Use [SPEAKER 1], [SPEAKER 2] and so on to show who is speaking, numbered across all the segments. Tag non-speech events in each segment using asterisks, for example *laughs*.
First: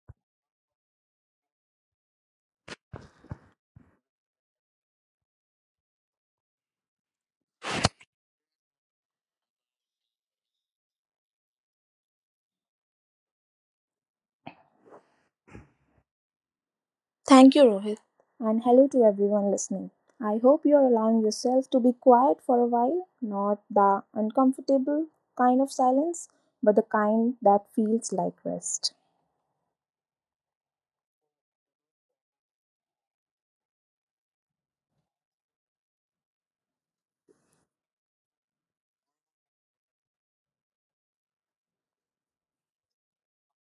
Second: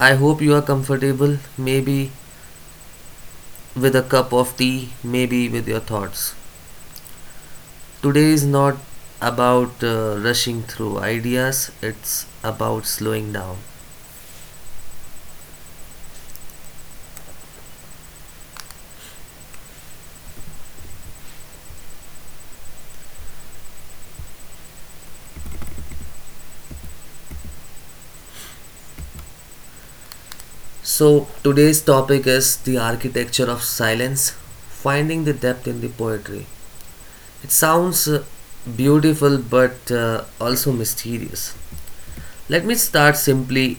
[SPEAKER 1] I hope you are comfortable, maybe with a cup of tea, maybe with your thoughts. Today is not about rushing through ideas, it's about slowing down.
[SPEAKER 2] Thank you, Rohit, and hello to everyone listening. I hope you're allowing yourself to be quiet for a while, not the uncomfortable kind of silence, but the kind that feels like rest.
[SPEAKER 1] So, today's topic is the architecture of silence, finding the depth in the poetry. It sounds beautiful but also mysterious. Let me start simply.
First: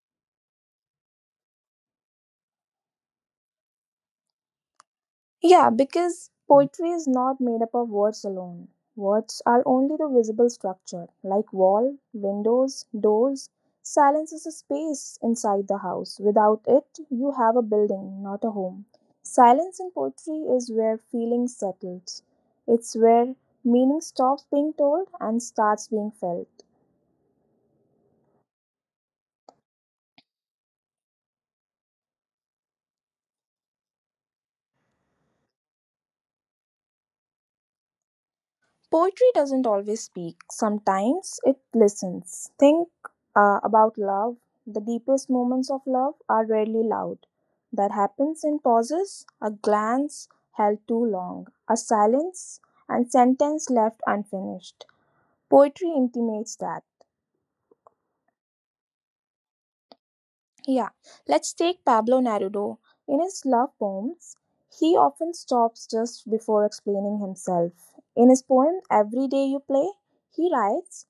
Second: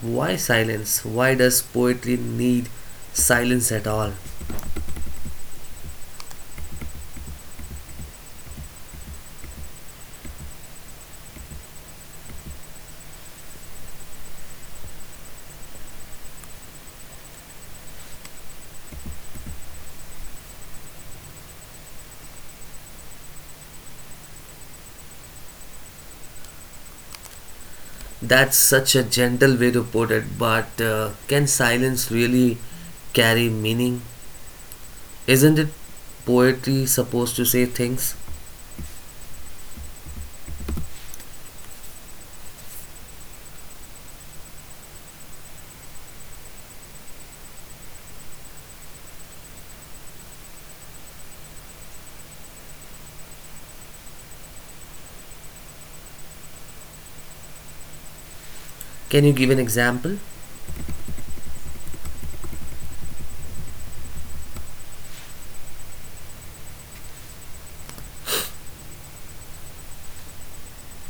[SPEAKER 1] Why silence? Why does poetry need silence at all?
[SPEAKER 2] Yeah, because poetry is not made up of words alone. Words are only the visible structure, like wall, windows, doors. Silence is a space inside the house. Without it, you have a building, not a home. Silence in poetry is where feeling settles. It's where meaning stops being told and starts being felt.
[SPEAKER 1] That's such a gentle way to put it, but can silence really carry meaning? Isn't it poetry supposed to say things?
[SPEAKER 2] Poetry doesn't always speak, sometimes it listens. Think about love. The deepest moments of love are rarely loud. That happens in pauses, a glance held too long, a silence, and sentence left unfinished. Poetry intimates that.
[SPEAKER 1] Can you give an example?
[SPEAKER 2] Yeah, let's take Pablo Neruda. In his love poems, he often stops just before explaining himself. In his poem Every Day You Play, he writes,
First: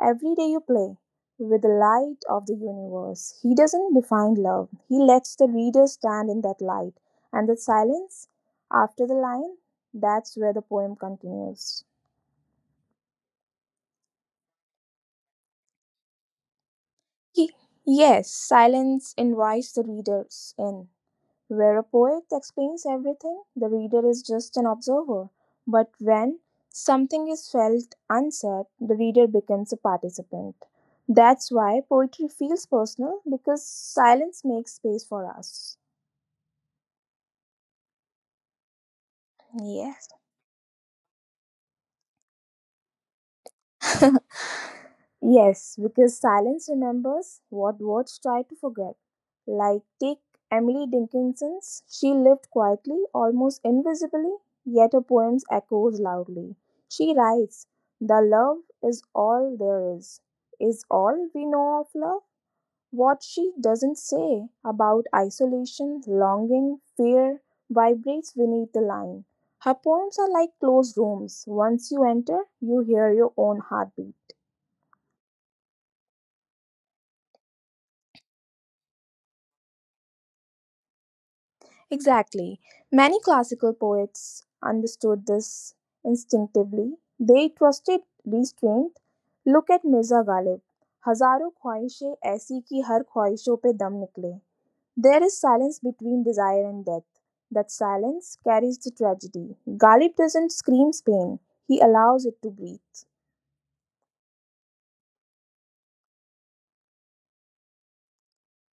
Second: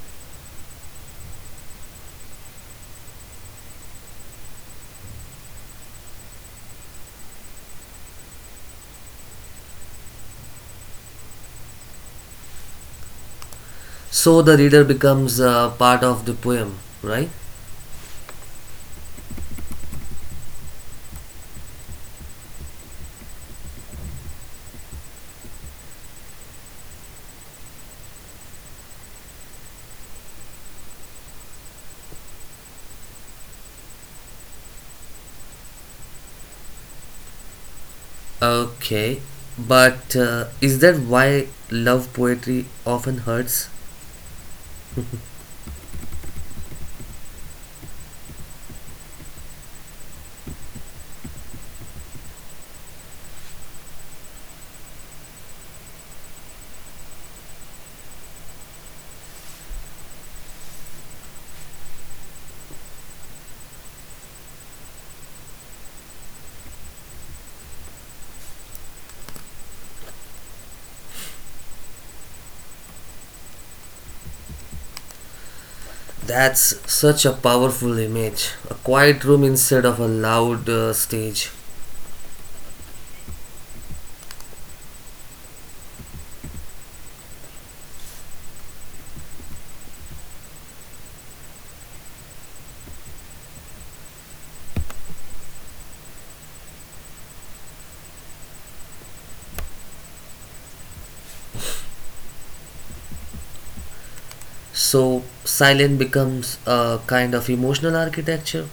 [SPEAKER 2] Every day you play with the light of the universe. He doesn't define love, he lets the reader stand in that light. And the silence after the line, that's where the poem continues.
[SPEAKER 1] So the reader becomes part of the poem, right?
[SPEAKER 2] He- yes, silence invites the readers in. Where a poet explains everything, the reader is just an observer. But when something is felt unsaid, the reader becomes a participant. That's why poetry feels personal because silence makes space for us.
[SPEAKER 1] Okay,
[SPEAKER 2] Yes.
[SPEAKER 1] but is that why love poetry often hurts?
[SPEAKER 2] *laughs* Yes, because silence remembers what words try to forget. Like take Emily Dickinson's, she lived quietly, almost invisibly, yet her poems echoes loudly. She writes, "The love is all there is all we know of love." What she doesn't say about isolation, longing, fear vibrates beneath the line. Her poems are like closed rooms. Once you enter, you hear your own heartbeat.
[SPEAKER 1] That's such a powerful image. A quiet room instead of a loud stage.
[SPEAKER 2] Exactly. Many classical poets understood this instinctively. They trusted restraint. Look at Mirza Ghalib. हजारों ख्वाहिशें ऐसी कि हर ख्वाहिशों पे दम निकले. There is silence between desire and death. That silence carries the tragedy. Ghalib doesn't scream pain. He allows it to breathe.
[SPEAKER 1] So, silence becomes a kind of emotional architecture.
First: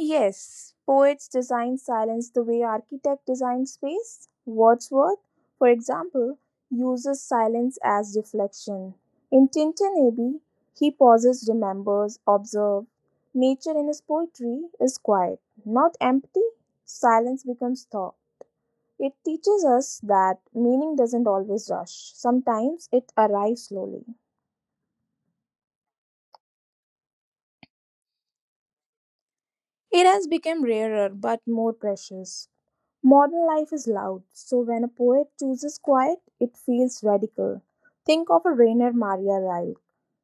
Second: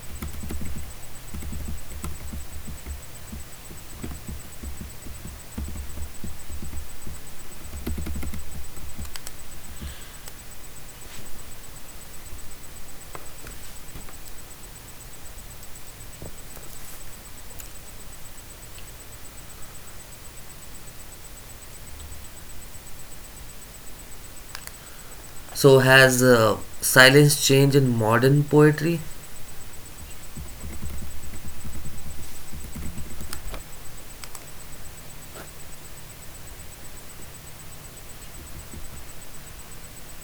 [SPEAKER 2] Yes, poets design silence the way architect designs space. Wordsworth, for example, uses silence as reflection. In Tintin Abbey, he pauses, remembers, observes. Nature in his poetry is quiet, not empty. Silence becomes thought. It teaches us that meaning doesn't always rush. Sometimes it arrives slowly.
[SPEAKER 1] So, has silence changed in modern poetry?
[SPEAKER 2] It has become rarer but more precious. Modern life is loud, so when a poet chooses quiet, it feels radical. Think of a Rainer Maria Rilke.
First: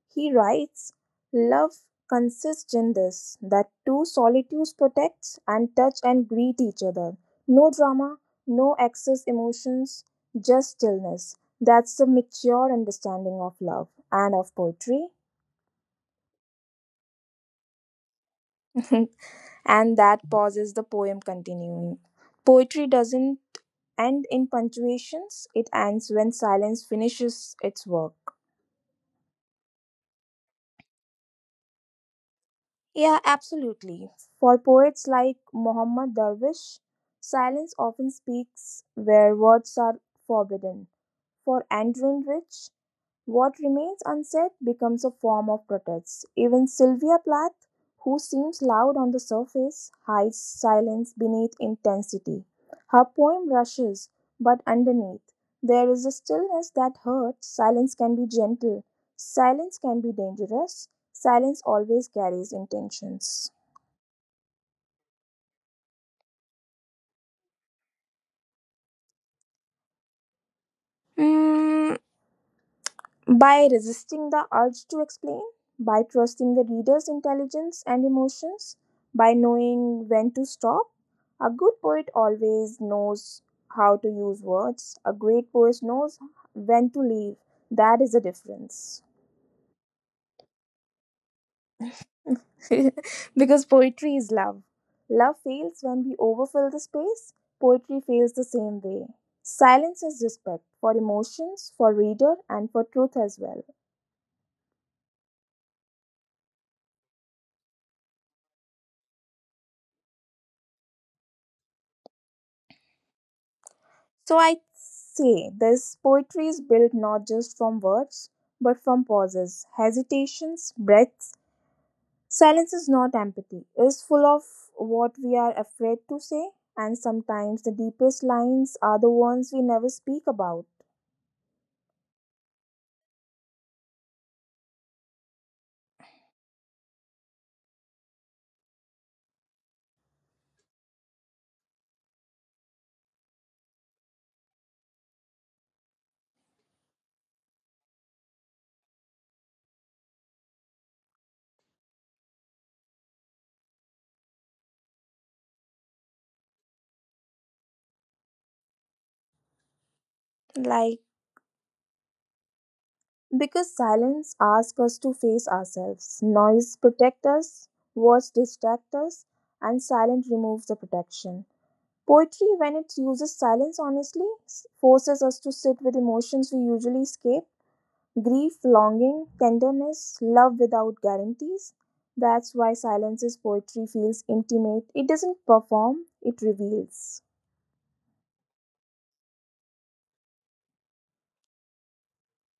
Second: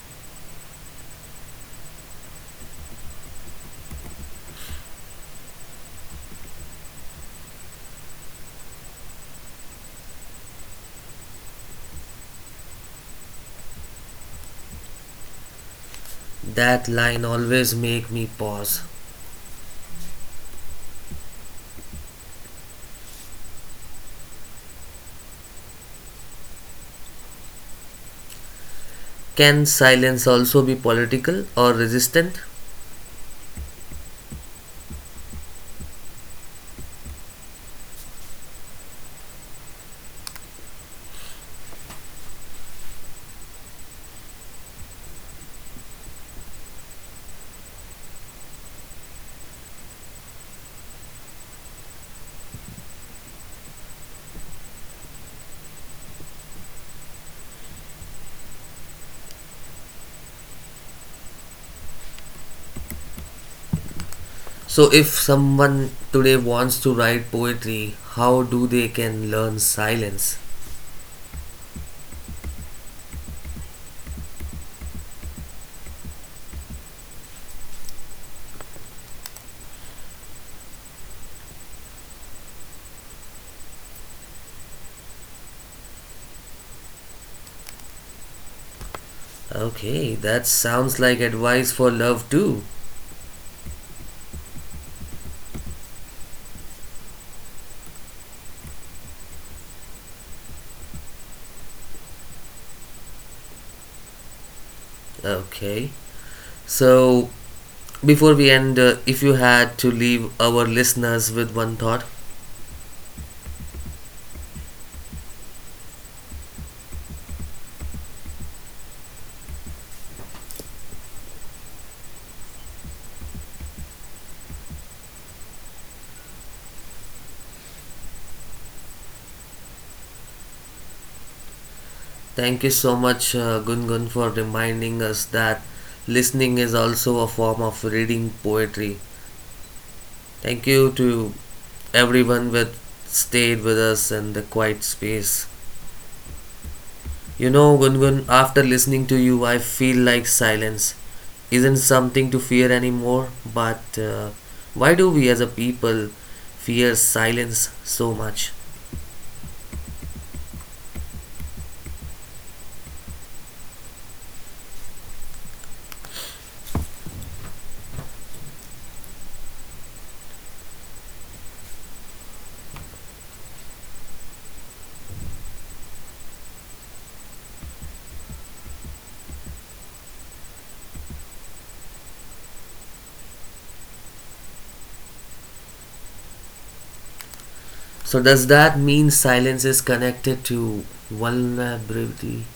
[SPEAKER 2] He writes, Love consists in this, that two solitudes protect and touch and greet each other. No drama, no excess emotions, just stillness. That's the mature understanding of love and of poetry.
[SPEAKER 1] That line always make me pause.
[SPEAKER 2] *laughs* And that pauses the poem continuing. Poetry doesn't. And in punctuations, it ends when silence finishes its work.
[SPEAKER 1] Can silence also be political or resistant?
[SPEAKER 2] Yeah, absolutely. For poets like Mohammed Darwish, silence often speaks where words are forbidden. For Andrew Rich, what remains unsaid becomes a form of protest. Even Sylvia Plath, who seems loud on the surface, hides silence beneath intensity. Her poem rushes, but underneath, there is a stillness that hurts. Silence can be gentle, silence can be dangerous, silence always carries intentions.
[SPEAKER 1] So, if someone today wants to write poetry, how do they can learn silence?
[SPEAKER 2] Mm, by resisting the urge to explain, by trusting the reader's intelligence and emotions, by knowing when to stop, a good poet always knows how to use words. A great poet knows when to leave. That is the difference.
[SPEAKER 1] Okay, that sounds like advice for love too.
[SPEAKER 2] *laughs* Because poetry is love. Love fails when we overfill the space. Poetry fails the same way. Silence is respect for emotions, for reader, and for truth as well.
[SPEAKER 1] Okay. So, before we end, if you had to leave our listeners with one thought,
[SPEAKER 2] So I say this poetry is built not just from words, but from pauses, hesitations, breaths. Silence is not empathy, it is full of what we are afraid to say, and sometimes the deepest lines are the ones we never speak about.
[SPEAKER 1] thank you so much, Gungun, for reminding us that listening is also a form of reading poetry. Thank you to everyone that stayed with us in the quiet space. You know, Gungun, after listening to you, I feel like silence isn't something to fear anymore, but why do we as a people fear silence so much?
[SPEAKER 2] Like, because silence asks us to face ourselves, noise protects us, words distract us, and silence removes the protection. Poetry, when it uses silence honestly, forces us to sit with emotions we usually escape grief, longing, tenderness, love without guarantees. That's why silence's poetry feels intimate. It doesn't perform, it reveals.
[SPEAKER 1] So does that mean silence is connected to vulnerability?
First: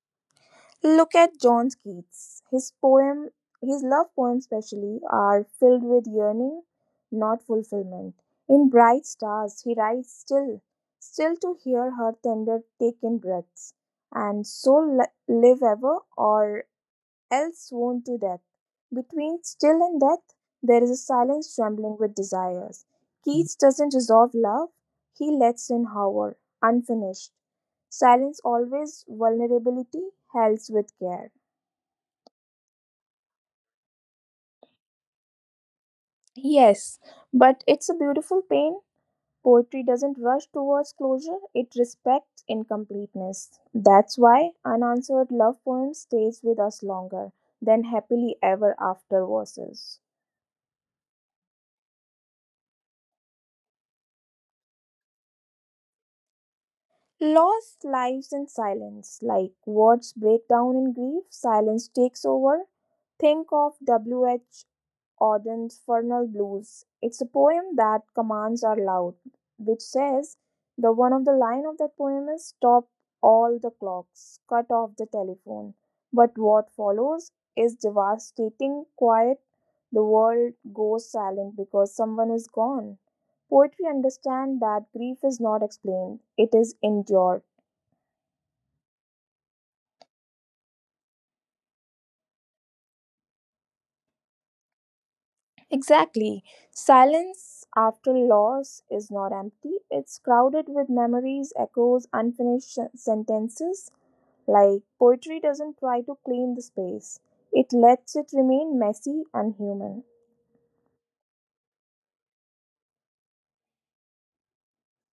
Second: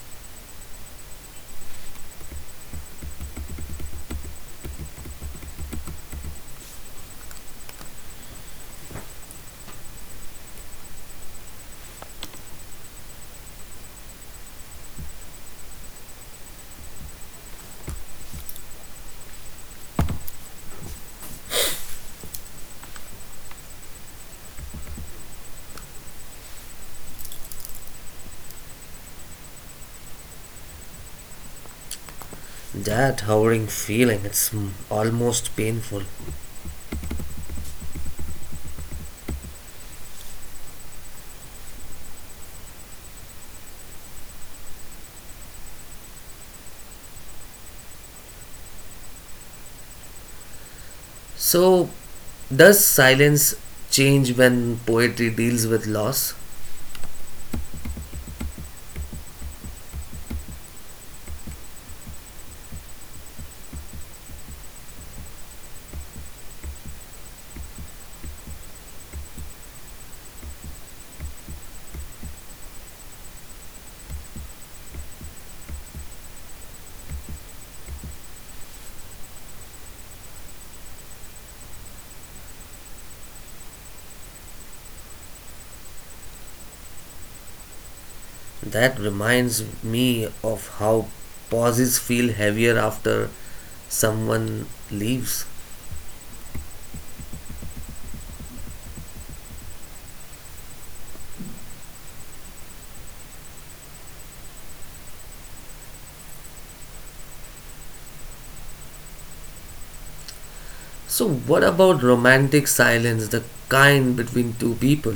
[SPEAKER 2] Look at John Keats. His poem, his love poems especially, are filled with yearning, not fulfillment. In Bright Stars, he writes still, still to hear her tender taken breaths, and so live ever, or else swoon to death. Between still and death, there is a silence trembling with desires. Keats doesn't resolve love, he lets in horror, unfinished. Silence always vulnerability, hells with care.
[SPEAKER 1] That hovering feeling, it's mm, almost painful.
[SPEAKER 2] Yes, but it's a beautiful pain. Poetry doesn't rush towards closure, it respects incompleteness. That's why unanswered love poems stays with us longer than happily ever after verses.
[SPEAKER 1] So does silence change when poetry deals with loss?
[SPEAKER 2] Lost lives in silence, like words break down in grief, silence takes over. Think of W.H. Auden's Fernal Blues. It's a poem that commands are loud, which says the one of the line of that poem is stop all the clocks, cut off the telephone. But what follows is devastating quiet. The world goes silent because someone is gone. Poetry understands that grief is not explained, it is endured.
[SPEAKER 1] That reminds me of how pauses feel heavier after someone leaves.
[SPEAKER 2] Exactly. Silence after loss is not empty. It's crowded with memories, echoes, unfinished sentences. Like poetry doesn't try to clean the space, it lets it remain messy and human.
[SPEAKER 1] So what about romantic silence, the kind between two people?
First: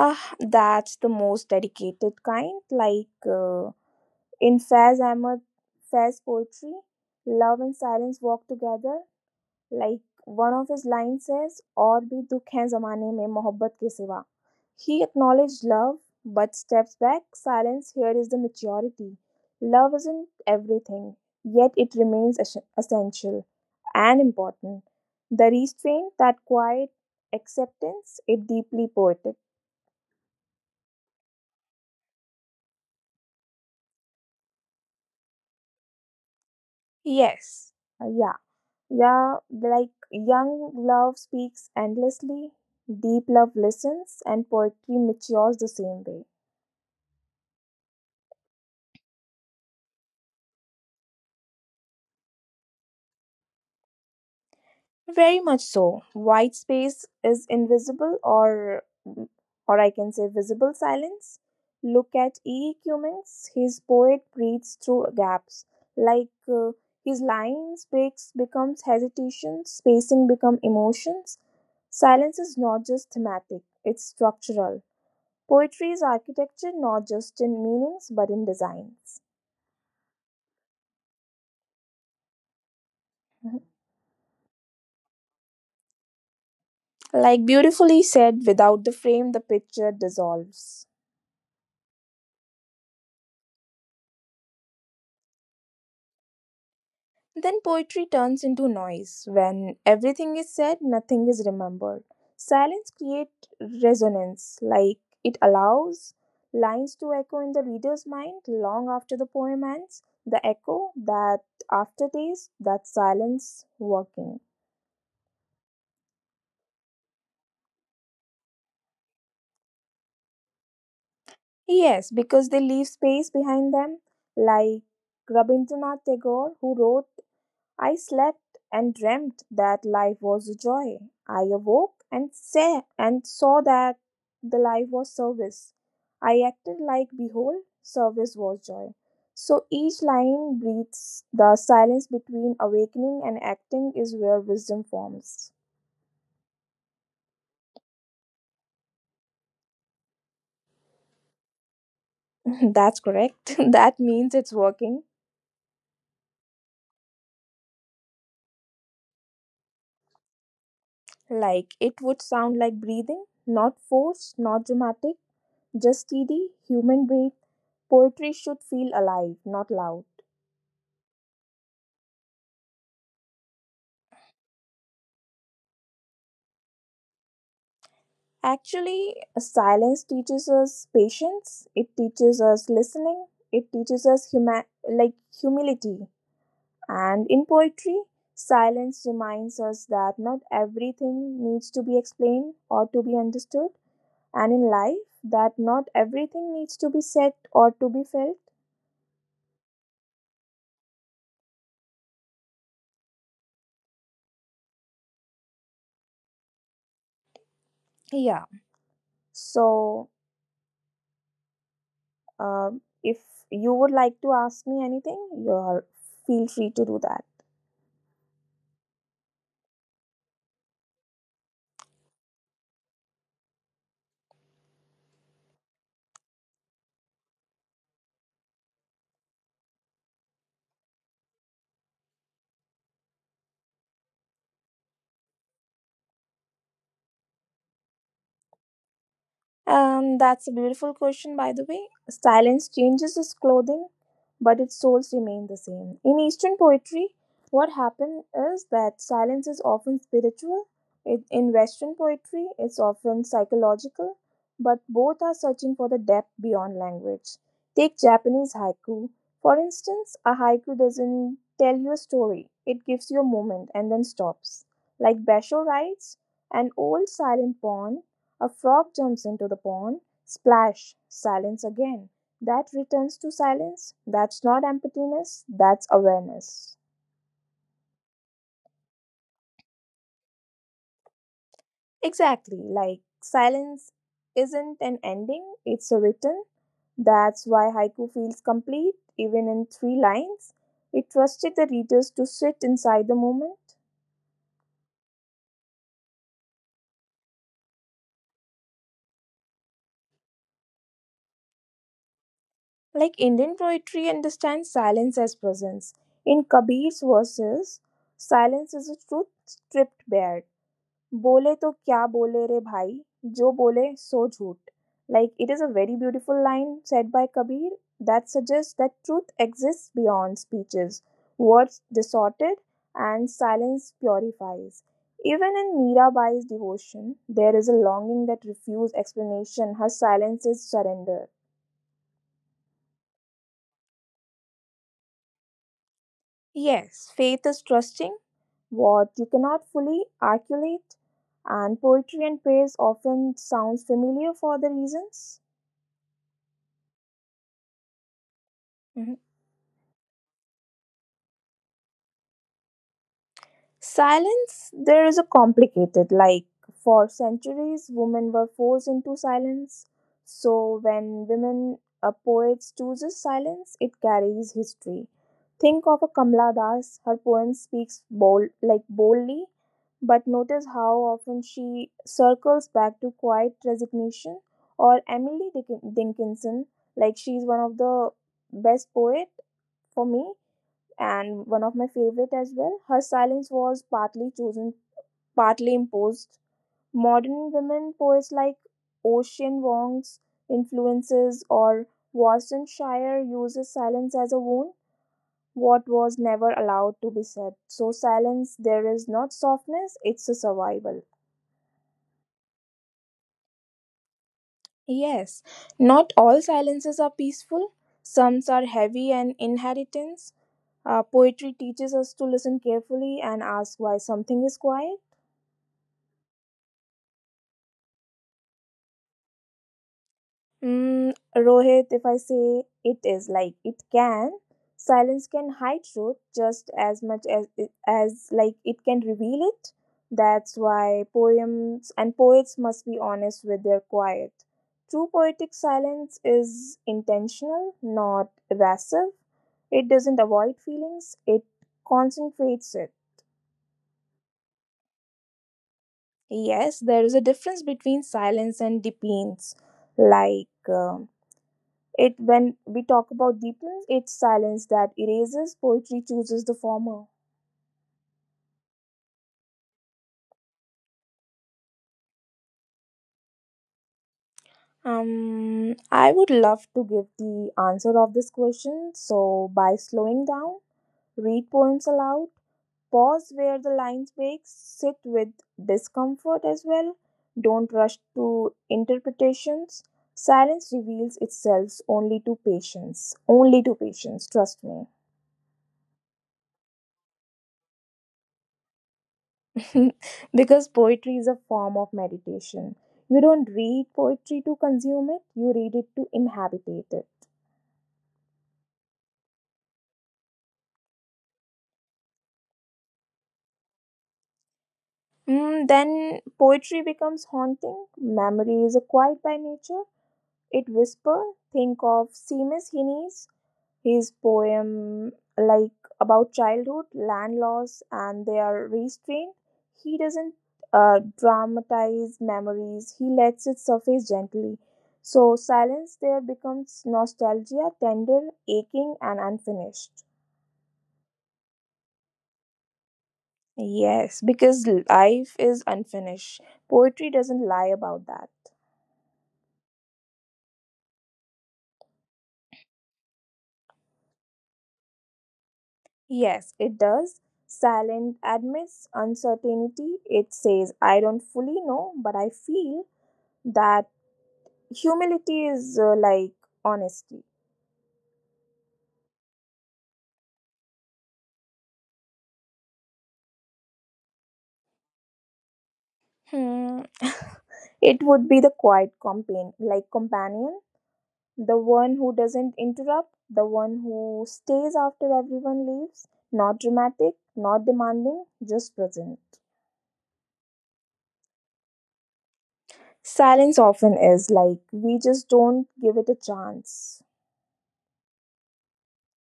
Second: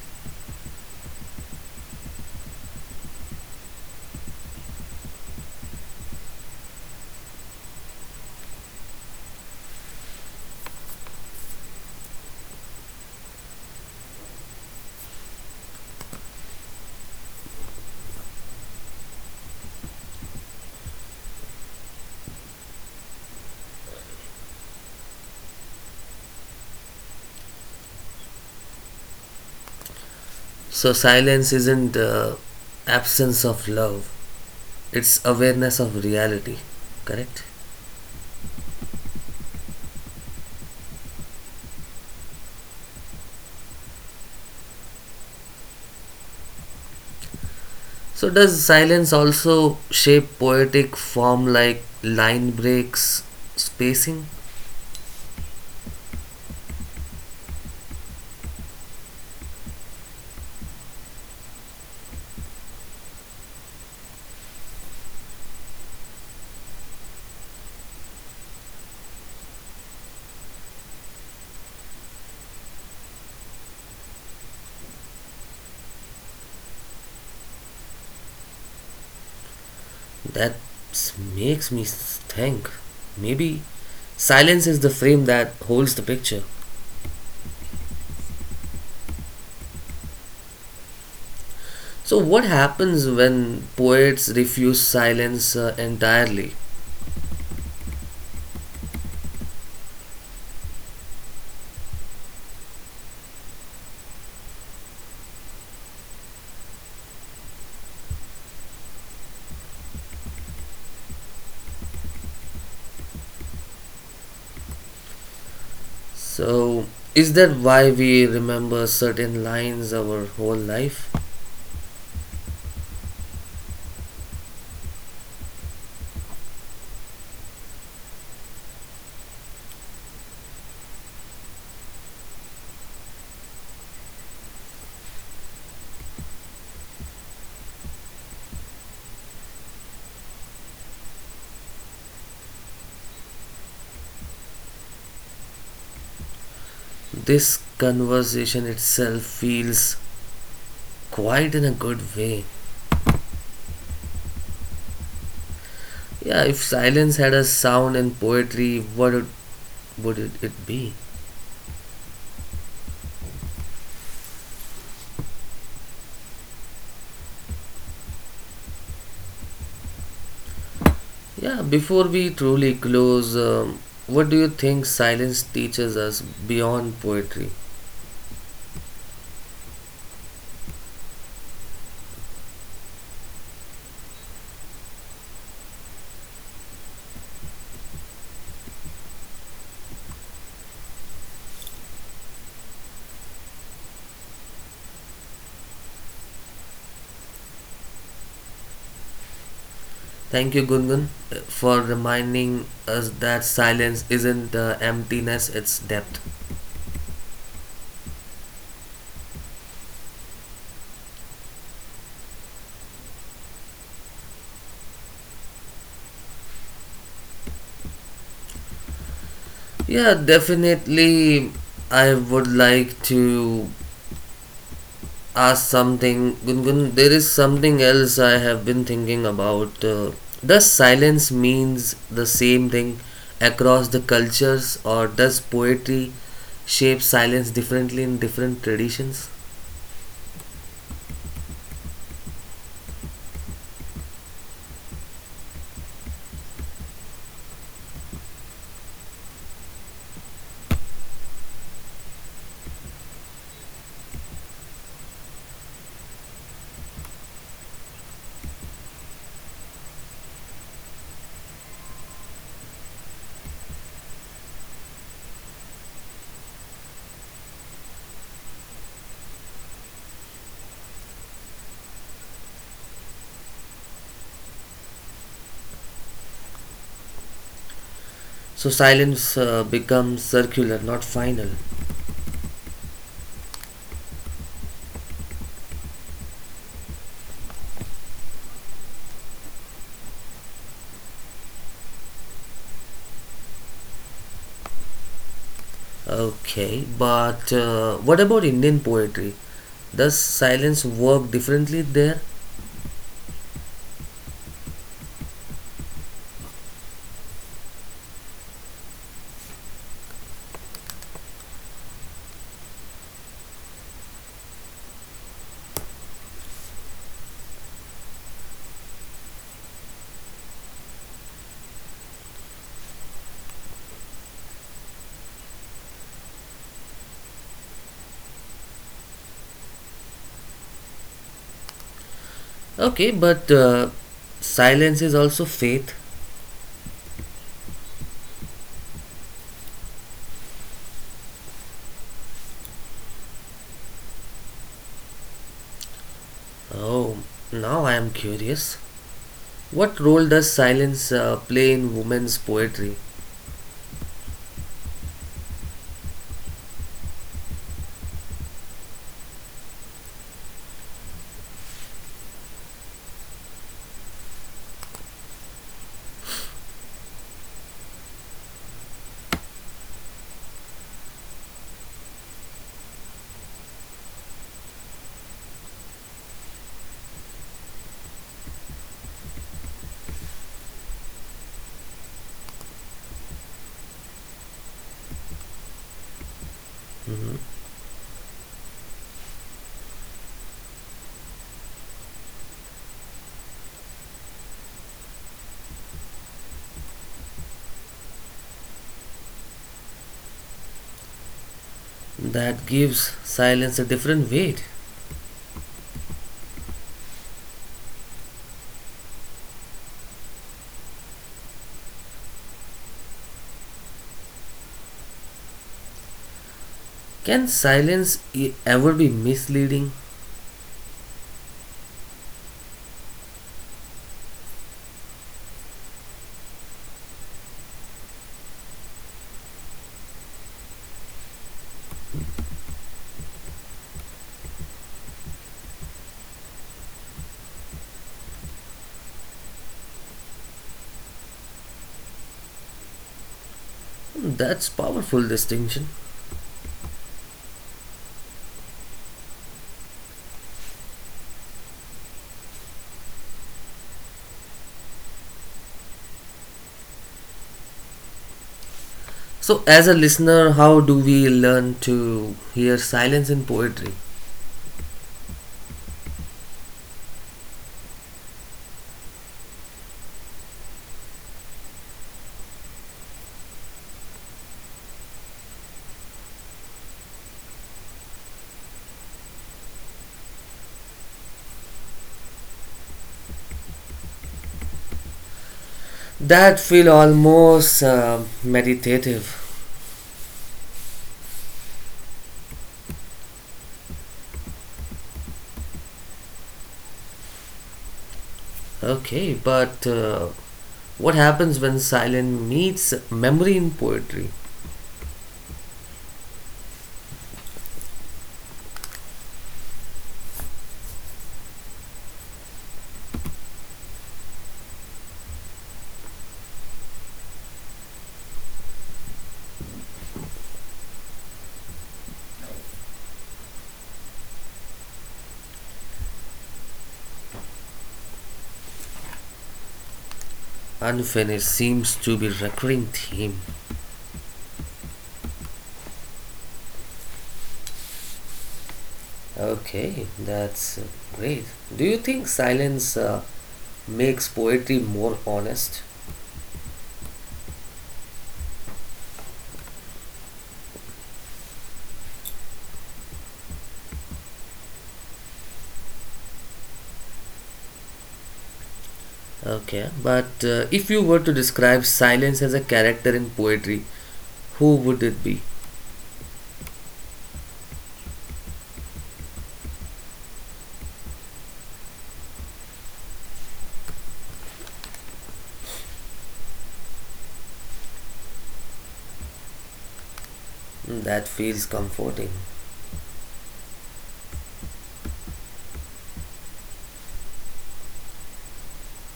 [SPEAKER 2] Ah, that's the most dedicated kind. Like in Faiz Ahmad Faiz poetry, love and silence walk together. Like one of his lines says, और भी दुख हैं जमाने में मोहब्बत के सिवा. He acknowledged love but steps back. Silence here is the maturity. Love isn't everything, yet it remains essential and important. The restraint, that quiet acceptance, it deeply poetic.
[SPEAKER 1] So silence isn't the absence of love. It's awareness of reality, correct?
[SPEAKER 2] Yes. Uh, yeah, yeah, like young love speaks endlessly, deep love listens, and poetry matures the same way.
[SPEAKER 1] So does silence also shape poetic form like line breaks, spacing?
[SPEAKER 2] Very much so. White space is invisible, or I can say visible silence. Look at E. E. Cummings. His poet breathes through gaps. Like his lines breaks becomes hesitation, spacing become emotions. Silence is not just thematic; it's structural. Poetry is architecture, not just in meanings but in designs.
[SPEAKER 1] That makes me think
[SPEAKER 2] Mhm.
[SPEAKER 1] maybe silence is the frame that holds the picture.
[SPEAKER 2] Like beautifully said, without the frame, the picture dissolves.
[SPEAKER 1] So what happens when poets refuse silence entirely?
[SPEAKER 2] Then poetry turns into noise. When everything is said, nothing is remembered. Silence creates resonance, like it allows lines to echo in the reader's mind long after the poem ends. The echo, that aftertaste, that silence working.
[SPEAKER 1] So is that why we remember certain lines our whole life?
[SPEAKER 2] Yes, because they leave space behind them, like Rabindranath Tagore, who wrote I slept and dreamt that life was a joy. I awoke and saw that the life was service. I acted like behold, service was joy. So each line breathes the silence between awakening and acting is where wisdom forms.
[SPEAKER 1] This conversation itself feels quite in a good way.
[SPEAKER 2] *laughs* That's correct. *laughs* That means it's working.
[SPEAKER 1] Yeah, if silence had a sound and poetry, what it, would it, it be?
[SPEAKER 2] Like it would sound like breathing, not forced, not dramatic, just steady, human breath. Poetry should feel alive, not loud.
[SPEAKER 1] Yeah, before we truly close, what do you think silence teaches us beyond poetry?
[SPEAKER 2] Actually, silence teaches us patience, it teaches us listening, it teaches us humility. And in poetry, silence reminds us that not everything needs to be explained or to be understood, and in life, that not everything needs to be said or to be felt.
[SPEAKER 1] Thank you, Gungun, for reminding us that silence isn't emptiness, it's depth.
[SPEAKER 2] Yeah. So, if you would like to ask me anything, you're feel free to do that.
[SPEAKER 1] Yeah, definitely. I would like to ask something. Gungun, there is something else I have been thinking about. Does silence means the same thing across the cultures, or does poetry shape silence differently in different traditions?
[SPEAKER 2] That's a beautiful question, by the way. Silence changes its clothing, but its souls remain the same. In Eastern poetry, what happened is that silence is often spiritual. It, in Western poetry, it's often psychological, but both are searching for the depth beyond language. Take Japanese haiku. For instance, a haiku doesn't tell you a story, it gives you a moment and then stops. Like Basho writes, an old silent pond a frog jumps into the pond. Splash! Silence again. That returns to silence. That's not emptiness, that's awareness.
[SPEAKER 1] So silence becomes circular, not final.
[SPEAKER 2] Exactly, like silence isn't an ending, it's a return. That's why haiku feels complete, even in three lines. It trusted the readers to sit inside the moment.
[SPEAKER 1] Okay, but what about Indian poetry? Does silence work differently there?
[SPEAKER 2] Like Indian poetry understands silence as presence. In Kabir's verses, silence is a truth stripped bare. "बोले तो क्या बोले रे भाई जो बोले सो झूठ." Like it is a very beautiful line said by Kabir that suggests that truth exists beyond speeches, words distorted, and silence purifies. Even in Mirabai's devotion, there is a longing that refuses explanation. Her silence is surrender.
[SPEAKER 1] Okay, but silence is also faith.
[SPEAKER 2] Yes, faith is trusting what you cannot fully articulate, and poetry and praise often sounds familiar for the reasons.
[SPEAKER 1] Oh, now I am curious.
[SPEAKER 2] Mhm.
[SPEAKER 1] What role does silence play in women's poetry?
[SPEAKER 2] Silence, there is a complicated, like for centuries, women were forced into silence. So when women, a poet chooses silence, it carries history. Think of a Kamla Das, her poem speaks bold, like boldly, but notice how often she circles back to quiet resignation. Or Dickinson, like she's one of the best poet for me and one of my favorite as well. Her silence was partly chosen, partly imposed.
[SPEAKER 1] Mhm.
[SPEAKER 2] Modern women poets like Ocean Wong's influences or Watson Shire uses silence as a wound, what was never allowed to be said. So silence there is not softness, it's a survival.
[SPEAKER 1] That gives silence a different weight.
[SPEAKER 2] Yes, not all silences are peaceful. Some are heavy and inheritance. Poetry teaches us to listen carefully and ask why something is quiet.
[SPEAKER 1] Can silence ever be misleading?
[SPEAKER 2] Mm, Rohit, if I say it is like it can, silence can hide truth just as much as it can reveal it. That's why poems and poets must be honest with their quiet. True poetic silence is intentional, not evasive. It doesn't avoid feelings, it concentrates it.
[SPEAKER 1] Hmm, that's powerful distinction.
[SPEAKER 2] Yes, there is a difference between silence and deepens, like. um It when we talk about deepens, it's silence that erases, poetry chooses the former.
[SPEAKER 1] So, as a listener, how do we learn to hear silence in poetry?
[SPEAKER 2] I would love to give the answer of this question. So by slowing down, read poems aloud, pause where the lines break, sit with discomfort as well. Don't rush to interpretations. Silence reveals itself only to patience. Only to patience, trust me.
[SPEAKER 1] That feel almost meditative.
[SPEAKER 2] *laughs* Because poetry is a form of meditation. You don't read poetry to consume it, you read it to inhabit it.
[SPEAKER 1] Okay, but what happens when silence meets memory in poetry?
[SPEAKER 2] Mm, then poetry becomes haunting. Memory is a quiet by nature. It whispers, think of Seamus Heaney's his poem, like about childhood, land loss, and their restraint, he doesn't dramatize memories. He lets it surface gently. So silence there becomes nostalgia, tender, aching, and unfinished.
[SPEAKER 1] Unfinished seems to be recurring theme.
[SPEAKER 2] Yes, because life is unfinished. Poetry doesn't lie about that.
[SPEAKER 1] Okay, that's great. Do you think silence makes poetry more honest?
[SPEAKER 2] Yes, it does. Silent admits uncertainty. It says, I don't fully know, but I feel that humility is honesty.
[SPEAKER 1] Okay, but if you were to describe silence as a character in poetry, who would it be?
[SPEAKER 2] Hmm. *laughs* It would be the quiet companion, like companion, the one who doesn't interrupt, the one who stays after everyone leaves, not dramatic, not demanding, just present.
[SPEAKER 1] Mm, that feels comforting.
[SPEAKER 2] Silence often is like we just don't give it a chance.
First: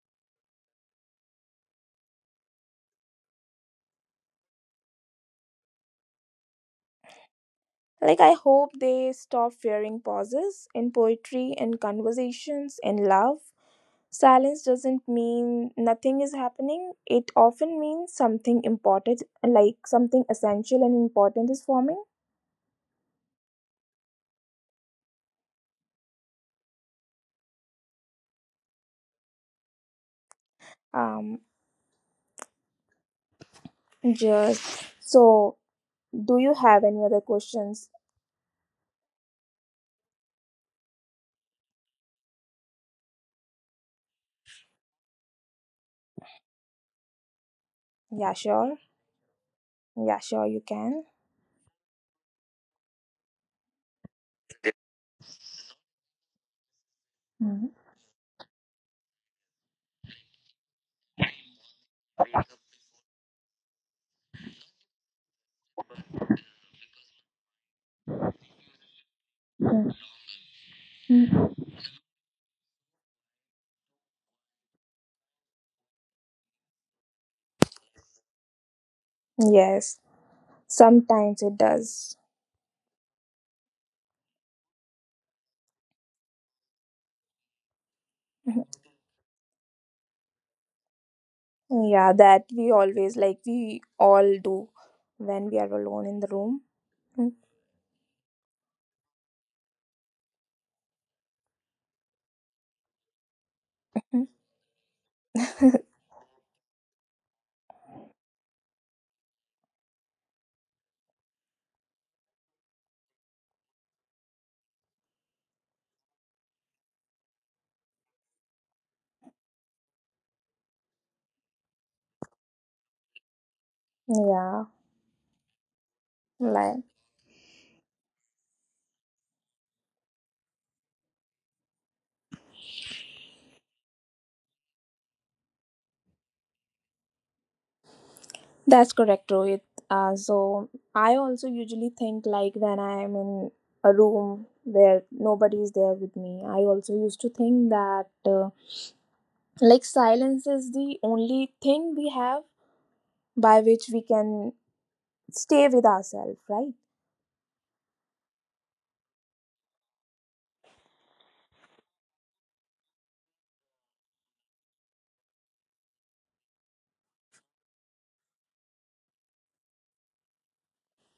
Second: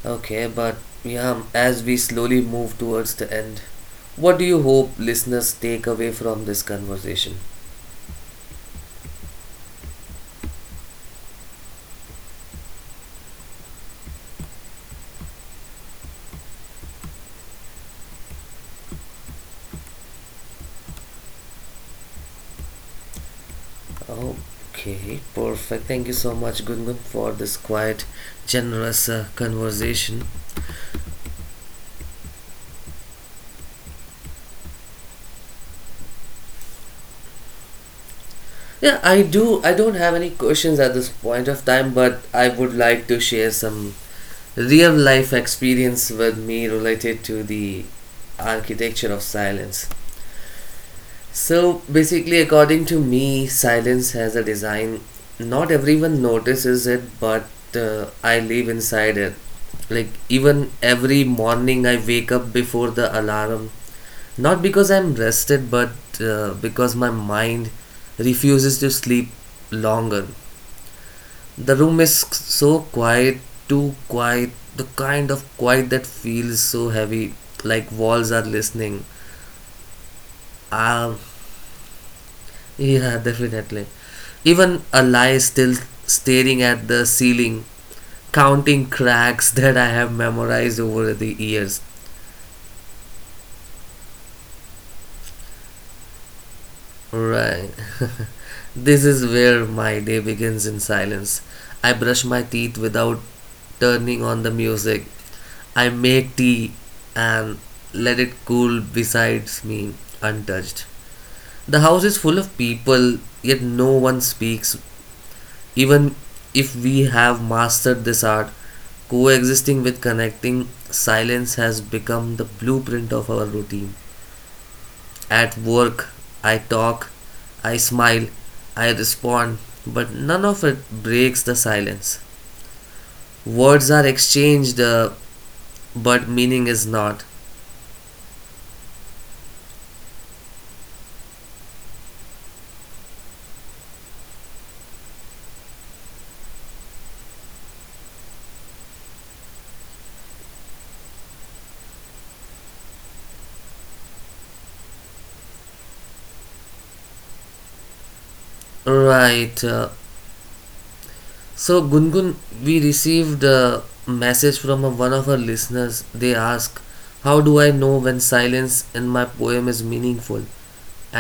[SPEAKER 1] Okay, but yeah, as we slowly move towards the end, what do you hope listeners take away from this conversation?
[SPEAKER 2] Like I hope they stop fearing pauses in poetry in conversations in love. Silence doesn't mean nothing is happening. It often means something important, like something essential and important is forming.
[SPEAKER 1] Okay, perfect. Thank you so much, Gungun, for this quiet, generous conversation.
[SPEAKER 2] Um, just so, do you have any other questions?
[SPEAKER 1] Yeah, I do. I don't have any questions at this point of time, but I would like to share some real life experience with me related to the
[SPEAKER 2] Yeah, sure.
[SPEAKER 1] architecture of silence.
[SPEAKER 2] Yeah, sure, you can.
[SPEAKER 1] So basically, according to me, silence has a design. Not everyone notices it, but I live inside it. Like, even every morning, I wake up before the alarm. Not because I'm rested, but because my mind refuses to sleep
[SPEAKER 2] Mhm.
[SPEAKER 1] longer.
[SPEAKER 2] Mhm.
[SPEAKER 1] The room is so quiet, too quiet, the kind of quiet that feels so heavy, like walls are listening.
[SPEAKER 2] Yes,
[SPEAKER 1] Um,
[SPEAKER 2] sometimes it does. *laughs*
[SPEAKER 1] Yeah, definitely. Even a lie still staring at the ceiling, counting cracks *laughs* that I have memorized over the years.
[SPEAKER 2] Mhm. Yeah, that we always like, we all do when we are alone in the room.
[SPEAKER 1] Right. *laughs* This is where my day begins in silence. I brush my teeth without turning
[SPEAKER 2] Mhm.
[SPEAKER 1] on the music. I
[SPEAKER 2] *laughs*
[SPEAKER 1] make tea and let it cool beside me untouched. The house is full of people, yet no one speaks. Even if we have mastered this art, coexisting with connecting silence has become the blueprint of our routine.
[SPEAKER 2] Yeah,
[SPEAKER 1] At work, I
[SPEAKER 2] like.
[SPEAKER 1] talk, I smile, I respond, but none of it breaks the silence. Words are exchanged, but meaning is not.
[SPEAKER 2] That's correct, Rohit. So I also usually think like when I am in a room where nobody is there with me, I also used to think that silence is the only thing we have by which we can stay with ourselves, right?
[SPEAKER 1] Right. So Gungun, we received a message from one of our listeners. They ask, "How do I know when silence in my poem is meaningful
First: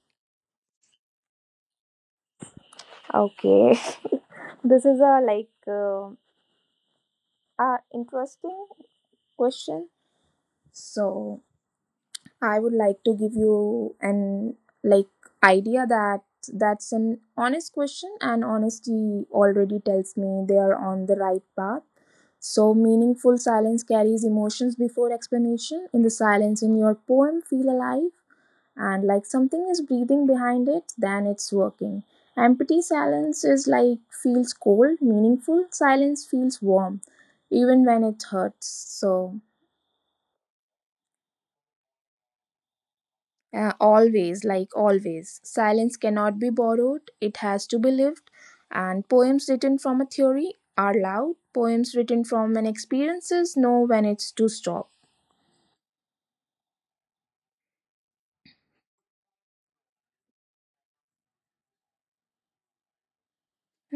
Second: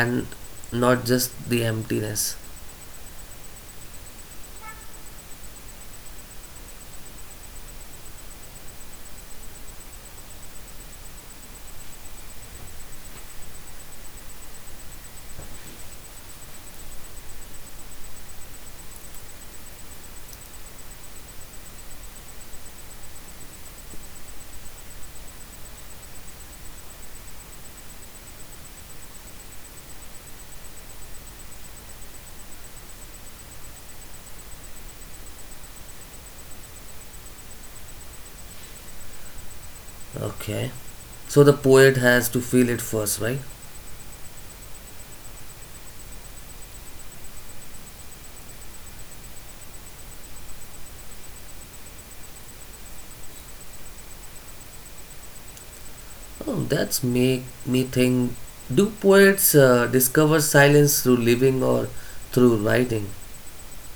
[SPEAKER 1] and not just the emptiness?"
[SPEAKER 2] Okay, *laughs* this is a a interesting question. So I would like to give you an like idea that that's an honest question, and honesty already tells me they are on the right path. So meaningful silence carries emotions before explanation. In the silence in your poem feel alive and like something is breathing behind it, then it's working. Empty silence is like feels cold, meaningful silence feels warm even when it hurts. So
[SPEAKER 1] Okay. So the poet has to feel it first, right?
[SPEAKER 2] Always, silence cannot be borrowed, it has to be lived. And poems written from a theory are loud, poems written from an experiences know when it's to stop.
[SPEAKER 1] Oh, that's make me think. Do poets discover silence through living or through writing?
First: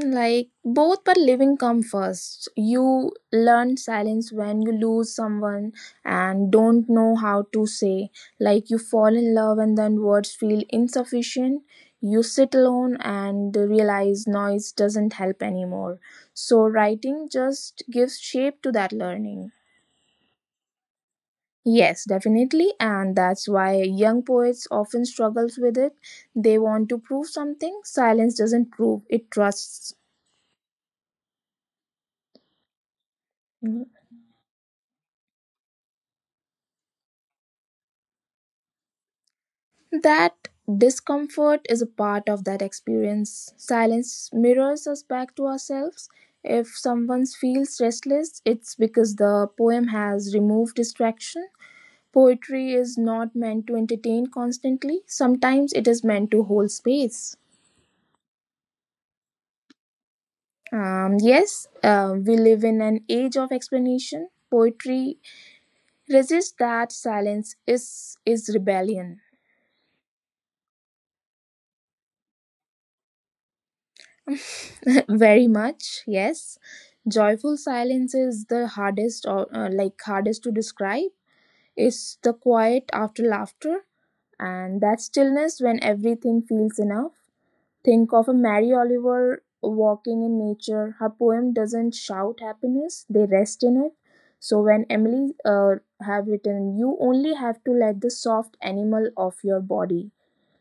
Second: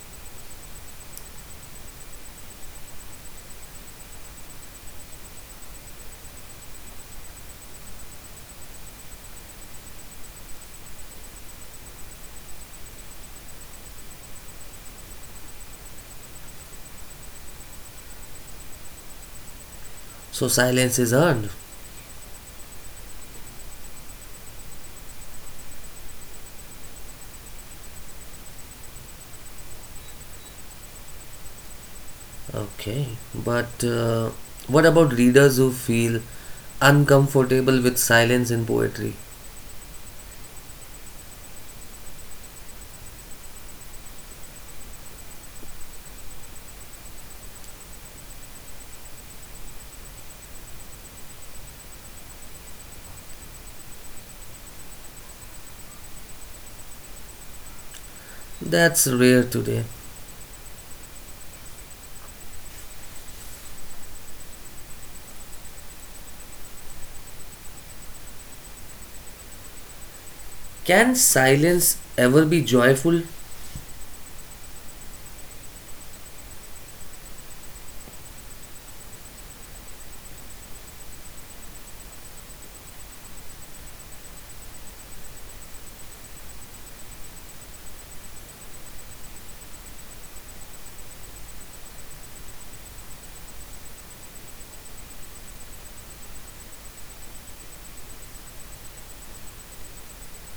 [SPEAKER 2] Like both, but living come first. You learn silence when you lose someone and don't know how to say. Like you fall in love and then words feel insufficient. You sit alone and realize noise doesn't help anymore. So, writing just gives shape to that learning.
[SPEAKER 1] So silence is earned.
[SPEAKER 2] Yes, definitely, and that's why young poets often struggles with it. They want to prove something. Silence doesn't prove, it trusts.
[SPEAKER 1] Okay. But what about readers who feel uncomfortable with silence in poetry?
[SPEAKER 2] That discomfort is a part of that experience. Silence mirrors us back to ourselves. If someone feels restless, it's because the poem has removed distraction. Poetry is not meant to entertain constantly, sometimes it is meant to hold space.
[SPEAKER 1] That's rare today.
[SPEAKER 2] Yes, we live in an age of explanation. Poetry resists that silence is rebellion.
[SPEAKER 1] Can silence ever be joyful?
[SPEAKER 2] *laughs* Very much, yes. Joyful silence is the hardest, or hardest to describe. It's the quiet after laughter, and that stillness when everything feels enough. Think of a Mary Oliver walking in nature. Her poem doesn't shout happiness; they rest in it. So when Emily have written, you only have to let the soft animal of your body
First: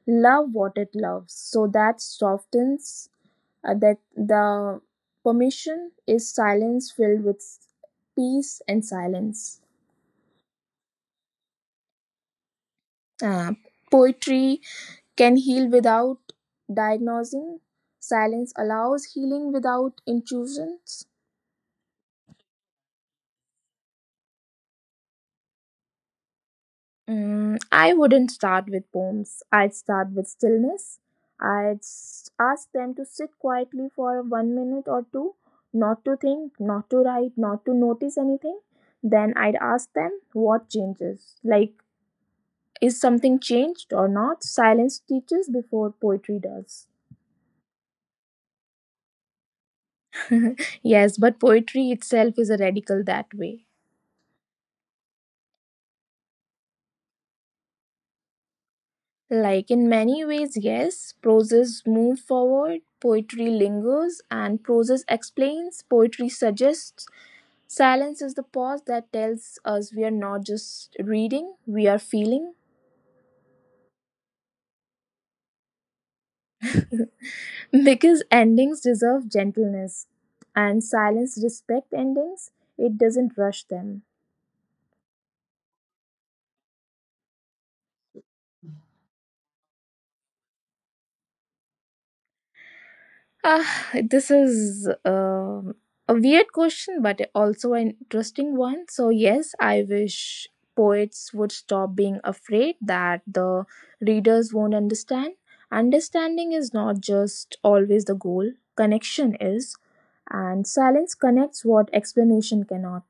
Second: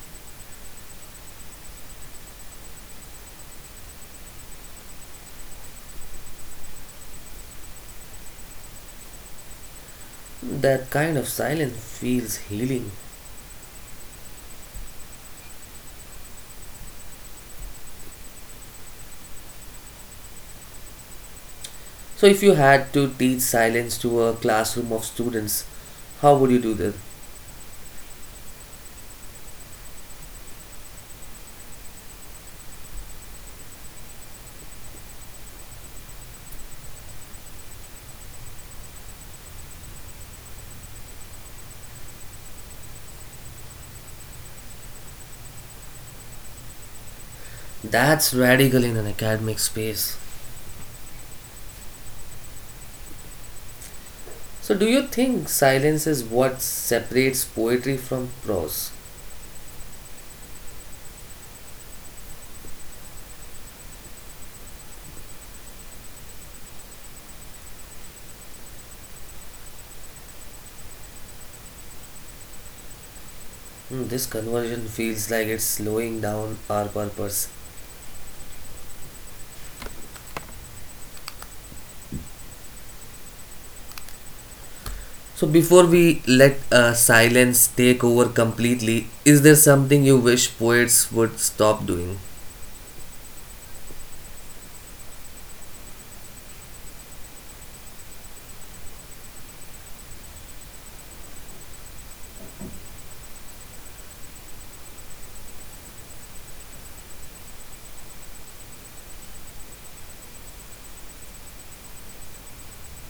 [SPEAKER 2] love what it loves, so that softens that the permission is silence filled with peace and silence.
[SPEAKER 1] That kind of silence feels healing.
[SPEAKER 2] Uh, Poetry can heal without diagnosing. Silence allows healing without intrusions.
[SPEAKER 1] So, if you had to teach silence to a classroom of students, how would you do that?
[SPEAKER 2] Mm, I wouldn't start with poems. I'd start with stillness. Ask them to sit quietly for 1 minute or two, not to think, not to write, not to notice anything. Then I'd ask them what changes. Like, is something changed or not? Silence teaches before poetry does.
[SPEAKER 1] That's radical in an academic space.
[SPEAKER 2] *laughs* Yes, but poetry itself is a radical that way.
[SPEAKER 1] So, do you think silence is what separates poetry from prose?
[SPEAKER 2] Like in many ways, yes, prose moves forward, poetry lingers, and prose explains, poetry suggests. Silence is the pause that tells us we are not just reading, we are feeling.
[SPEAKER 1] Hmm, this conversion feels like it's slowing down our purpose.
[SPEAKER 2] *laughs* Because endings deserve gentleness, and silence respect endings, it doesn't rush them.
[SPEAKER 1] So before we let silence take over completely, is there something you wish poets would stop doing?
[SPEAKER 2] Ah, this is a weird question, but also an interesting one. So, yes, I wish poets would stop being afraid that the readers won't understand. Understanding is not just always the goal, connection is, and silence connects what explanation cannot.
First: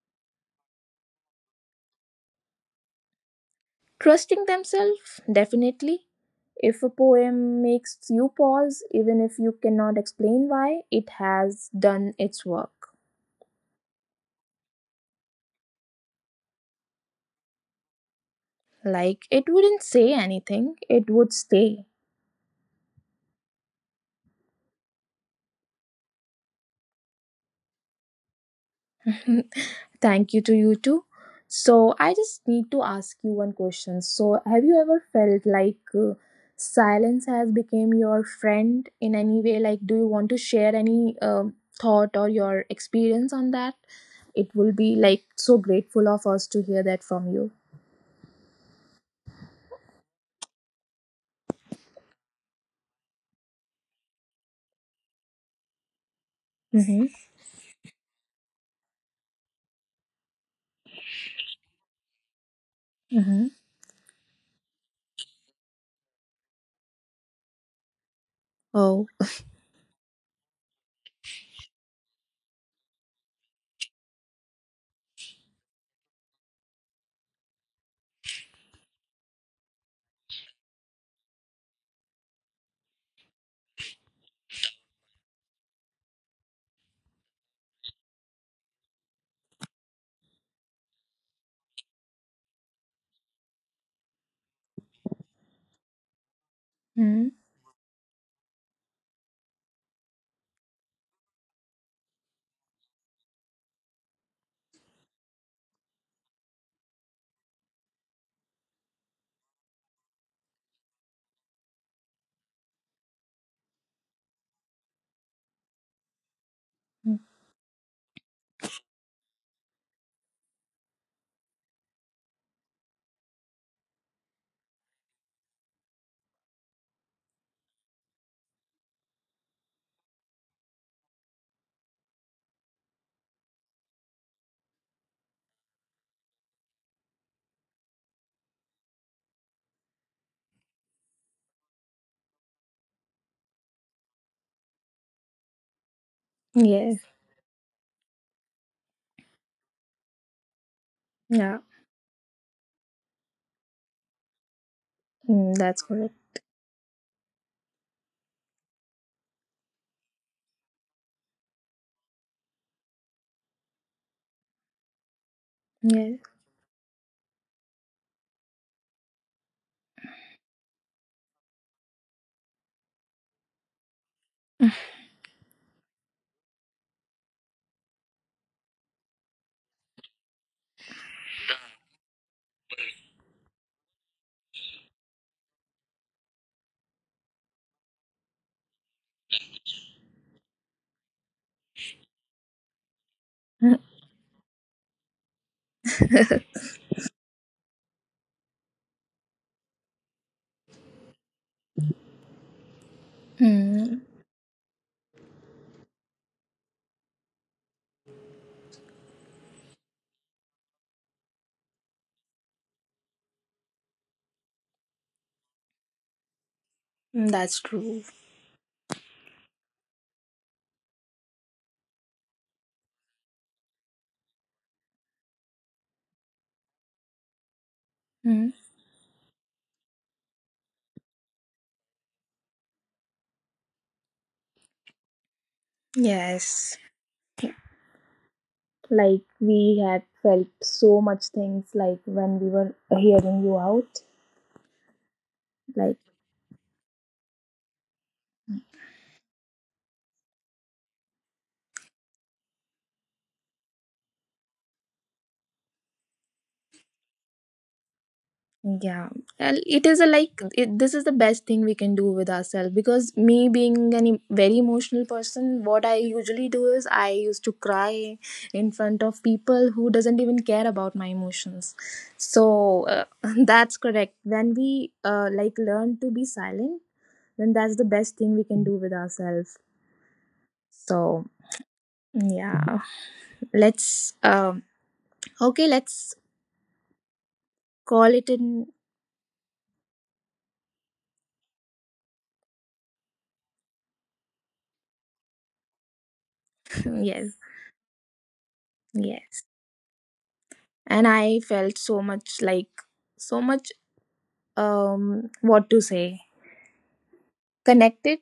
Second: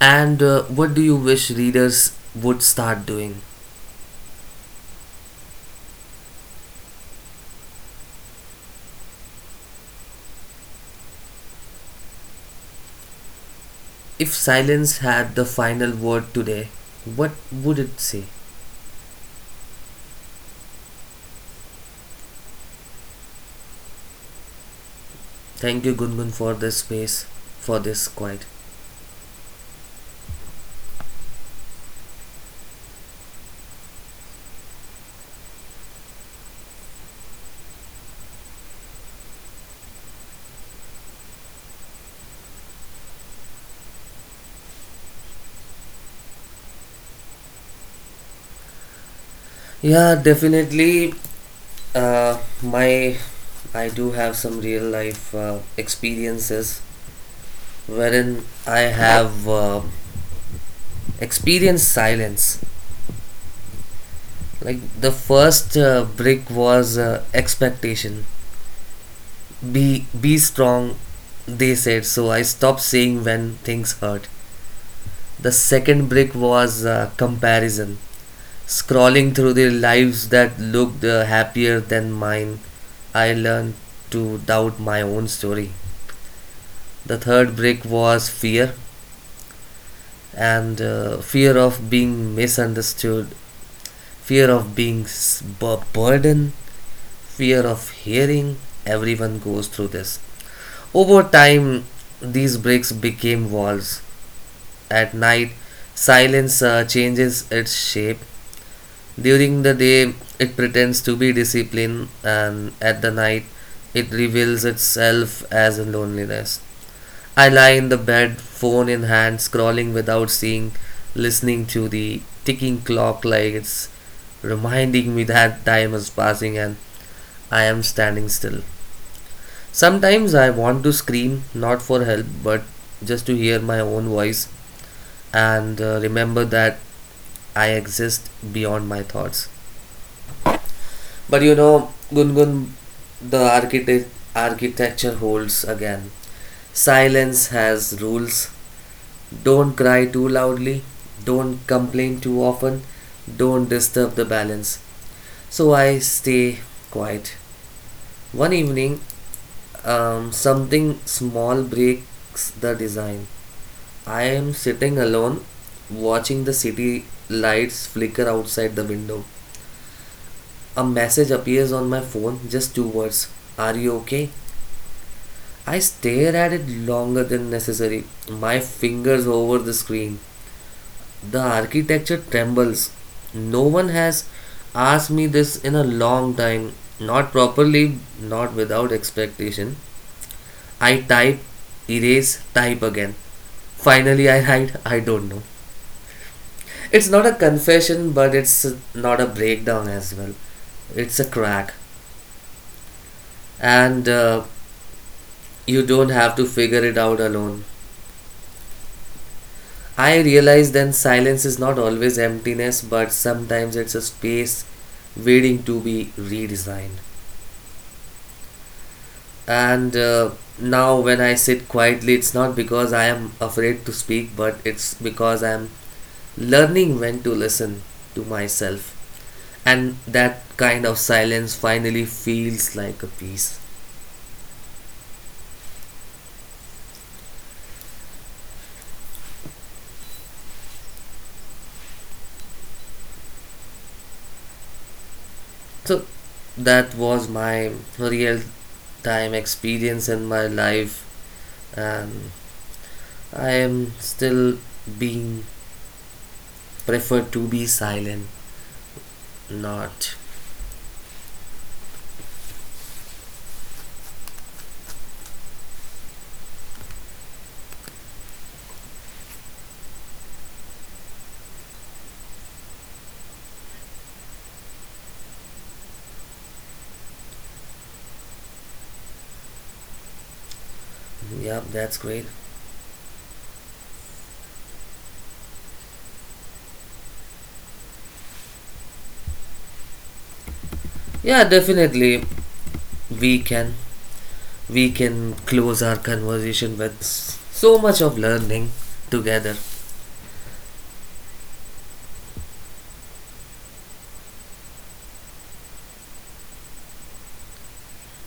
[SPEAKER 1] And what do you wish readers would start doing?
[SPEAKER 2] Trusting themselves, definitely. If a poem makes you pause, even if you cannot explain why, it has done its work.
[SPEAKER 1] If silence had the final word today, what would it say?
[SPEAKER 2] Like, it wouldn't say anything, it would stay.
[SPEAKER 1] Thank you, Gungun, for this space, for this quiet.
[SPEAKER 2] *laughs* Thank you to you too. So, I just need to ask you one question. So, have you ever felt like silence has become your friend in any way? Like, do you want to share any thought or your experience on that? It will be like so grateful of us to hear that from you.
[SPEAKER 1] Yeah, definitely. Uh, my, I do have some real life experiences
[SPEAKER 2] Mm-hmm.
[SPEAKER 1] wherein I have experienced silence,
[SPEAKER 2] Mm-hmm.
[SPEAKER 1] like the first brick was expectation.
[SPEAKER 2] Oh.
[SPEAKER 1] Be strong, they said, so I stopped saying when things hurt. The second brick was comparison, scrolling through their lives that looked happier than mine. I learned to doubt my own story. The third brick was fear, and fear of being misunderstood, fear of being burdened,
[SPEAKER 2] Mm-hmm.
[SPEAKER 1] fear of hearing. Everyone goes through this. Over time, these bricks became walls. At night, silence changes its shape. During the day, it pretends to be discipline, and at the night, it reveals itself as loneliness. I lie in the bed, phone in hand, scrolling without seeing, listening to the ticking clock like it's reminding me that time is passing and I am standing still. Sometimes I want to scream, not for help, but just to hear my own voice and remember that I exist beyond my thoughts. But you know, Gungun, the architect, architecture holds again.
[SPEAKER 2] Yes.
[SPEAKER 1] Silence has rules. Don't cry too loudly. Don't
[SPEAKER 2] Yeah.
[SPEAKER 1] complain too often. Don't disturb the balance.
[SPEAKER 2] Mm,
[SPEAKER 1] So
[SPEAKER 2] that's
[SPEAKER 1] I
[SPEAKER 2] correct.
[SPEAKER 1] stay quiet. One evening, something small breaks the design. I am sitting alone,
[SPEAKER 2] Yes.
[SPEAKER 1] watching the city lights flicker outside the window. A message appears on my phone, just two words. Are you okay? I stare at it longer than necessary, my fingers over the screen. The architecture trembles. No one has asked me this in a long time, not properly, not without expectation. I type, erase, type again. Finally, I write, I don't know. It's not a confession, but it's not a breakdown as well. It's a crack.
[SPEAKER 2] *laughs*
[SPEAKER 1] And
[SPEAKER 2] Hmm.
[SPEAKER 1] you don't have to figure it out alone. I realize then silence is not always emptiness, but sometimes it's a space waiting to be redesigned.
[SPEAKER 2] Mm, that's true.
[SPEAKER 1] And now, when I sit quietly, it's not because I am afraid to speak, but it's because I am learning when to listen to
[SPEAKER 2] Mm.
[SPEAKER 1] myself, and that kind of silence finally feels like a peace.
[SPEAKER 2] Yes. Like we had felt so much things like when we were hearing you out. Like
[SPEAKER 1] So that was my real time experience in my life, and I am still being preferred to be silent.
[SPEAKER 2] Yeah. And it is a
[SPEAKER 1] Not
[SPEAKER 2] this is the best thing we can do with ourselves because me being a very emotional person, what I usually do is I used to cry in front of people who doesn't even care about my emotions. So *laughs* that's correct. When we learn to be silent, then that's the best thing we can do with ourselves. So
[SPEAKER 1] yeah, that's great.
[SPEAKER 2] yeah, let's okay, let's call it in.
[SPEAKER 1] Yeah, definitely, we can we can close our conversation with
[SPEAKER 2] *laughs* Yes,
[SPEAKER 1] so much of learning
[SPEAKER 2] yes.
[SPEAKER 1] together.
[SPEAKER 2] And I felt so much like so much what to say. Connected,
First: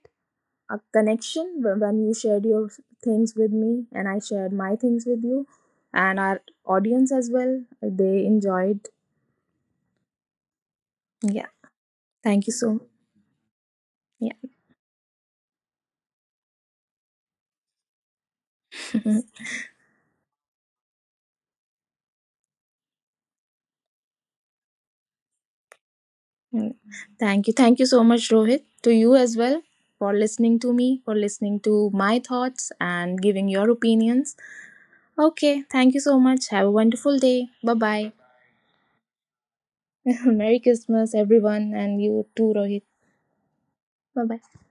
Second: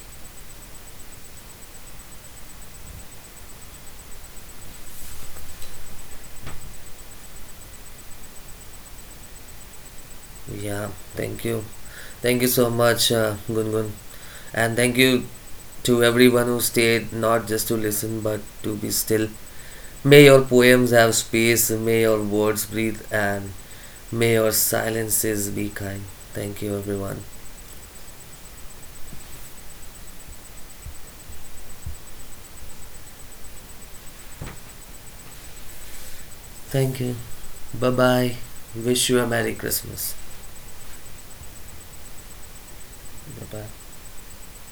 [SPEAKER 2] a connection when you shared your things with me and I shared my things with you and our audience as well. They enjoyed.
[SPEAKER 1] Yeah, thank
[SPEAKER 2] Yeah.
[SPEAKER 1] you. Thank
[SPEAKER 2] Thank
[SPEAKER 1] you
[SPEAKER 2] you
[SPEAKER 1] so
[SPEAKER 2] so
[SPEAKER 1] much, Gungun.
[SPEAKER 2] yeah.
[SPEAKER 1] And thank you to everyone who stayed, not just to listen, but to be still.
[SPEAKER 2] *laughs*
[SPEAKER 1] May your poems have space, may your words breathe, and may your silences be kind. Thank
[SPEAKER 2] Mm.
[SPEAKER 1] you, everyone.
[SPEAKER 2] Thank you. Thank you so much, Rohit, to you as well for listening to me, for listening to my thoughts and giving your opinions. Okay. Thank you so much. Have a
[SPEAKER 1] Thank you.
[SPEAKER 2] wonderful day. Bye
[SPEAKER 1] Bye
[SPEAKER 2] bye.
[SPEAKER 1] bye. Wish you a Merry Christmas.
[SPEAKER 2] *laughs* Merry Christmas, everyone, and you too, Rohit.
[SPEAKER 1] Bye bye.
[SPEAKER 2] Bye bye.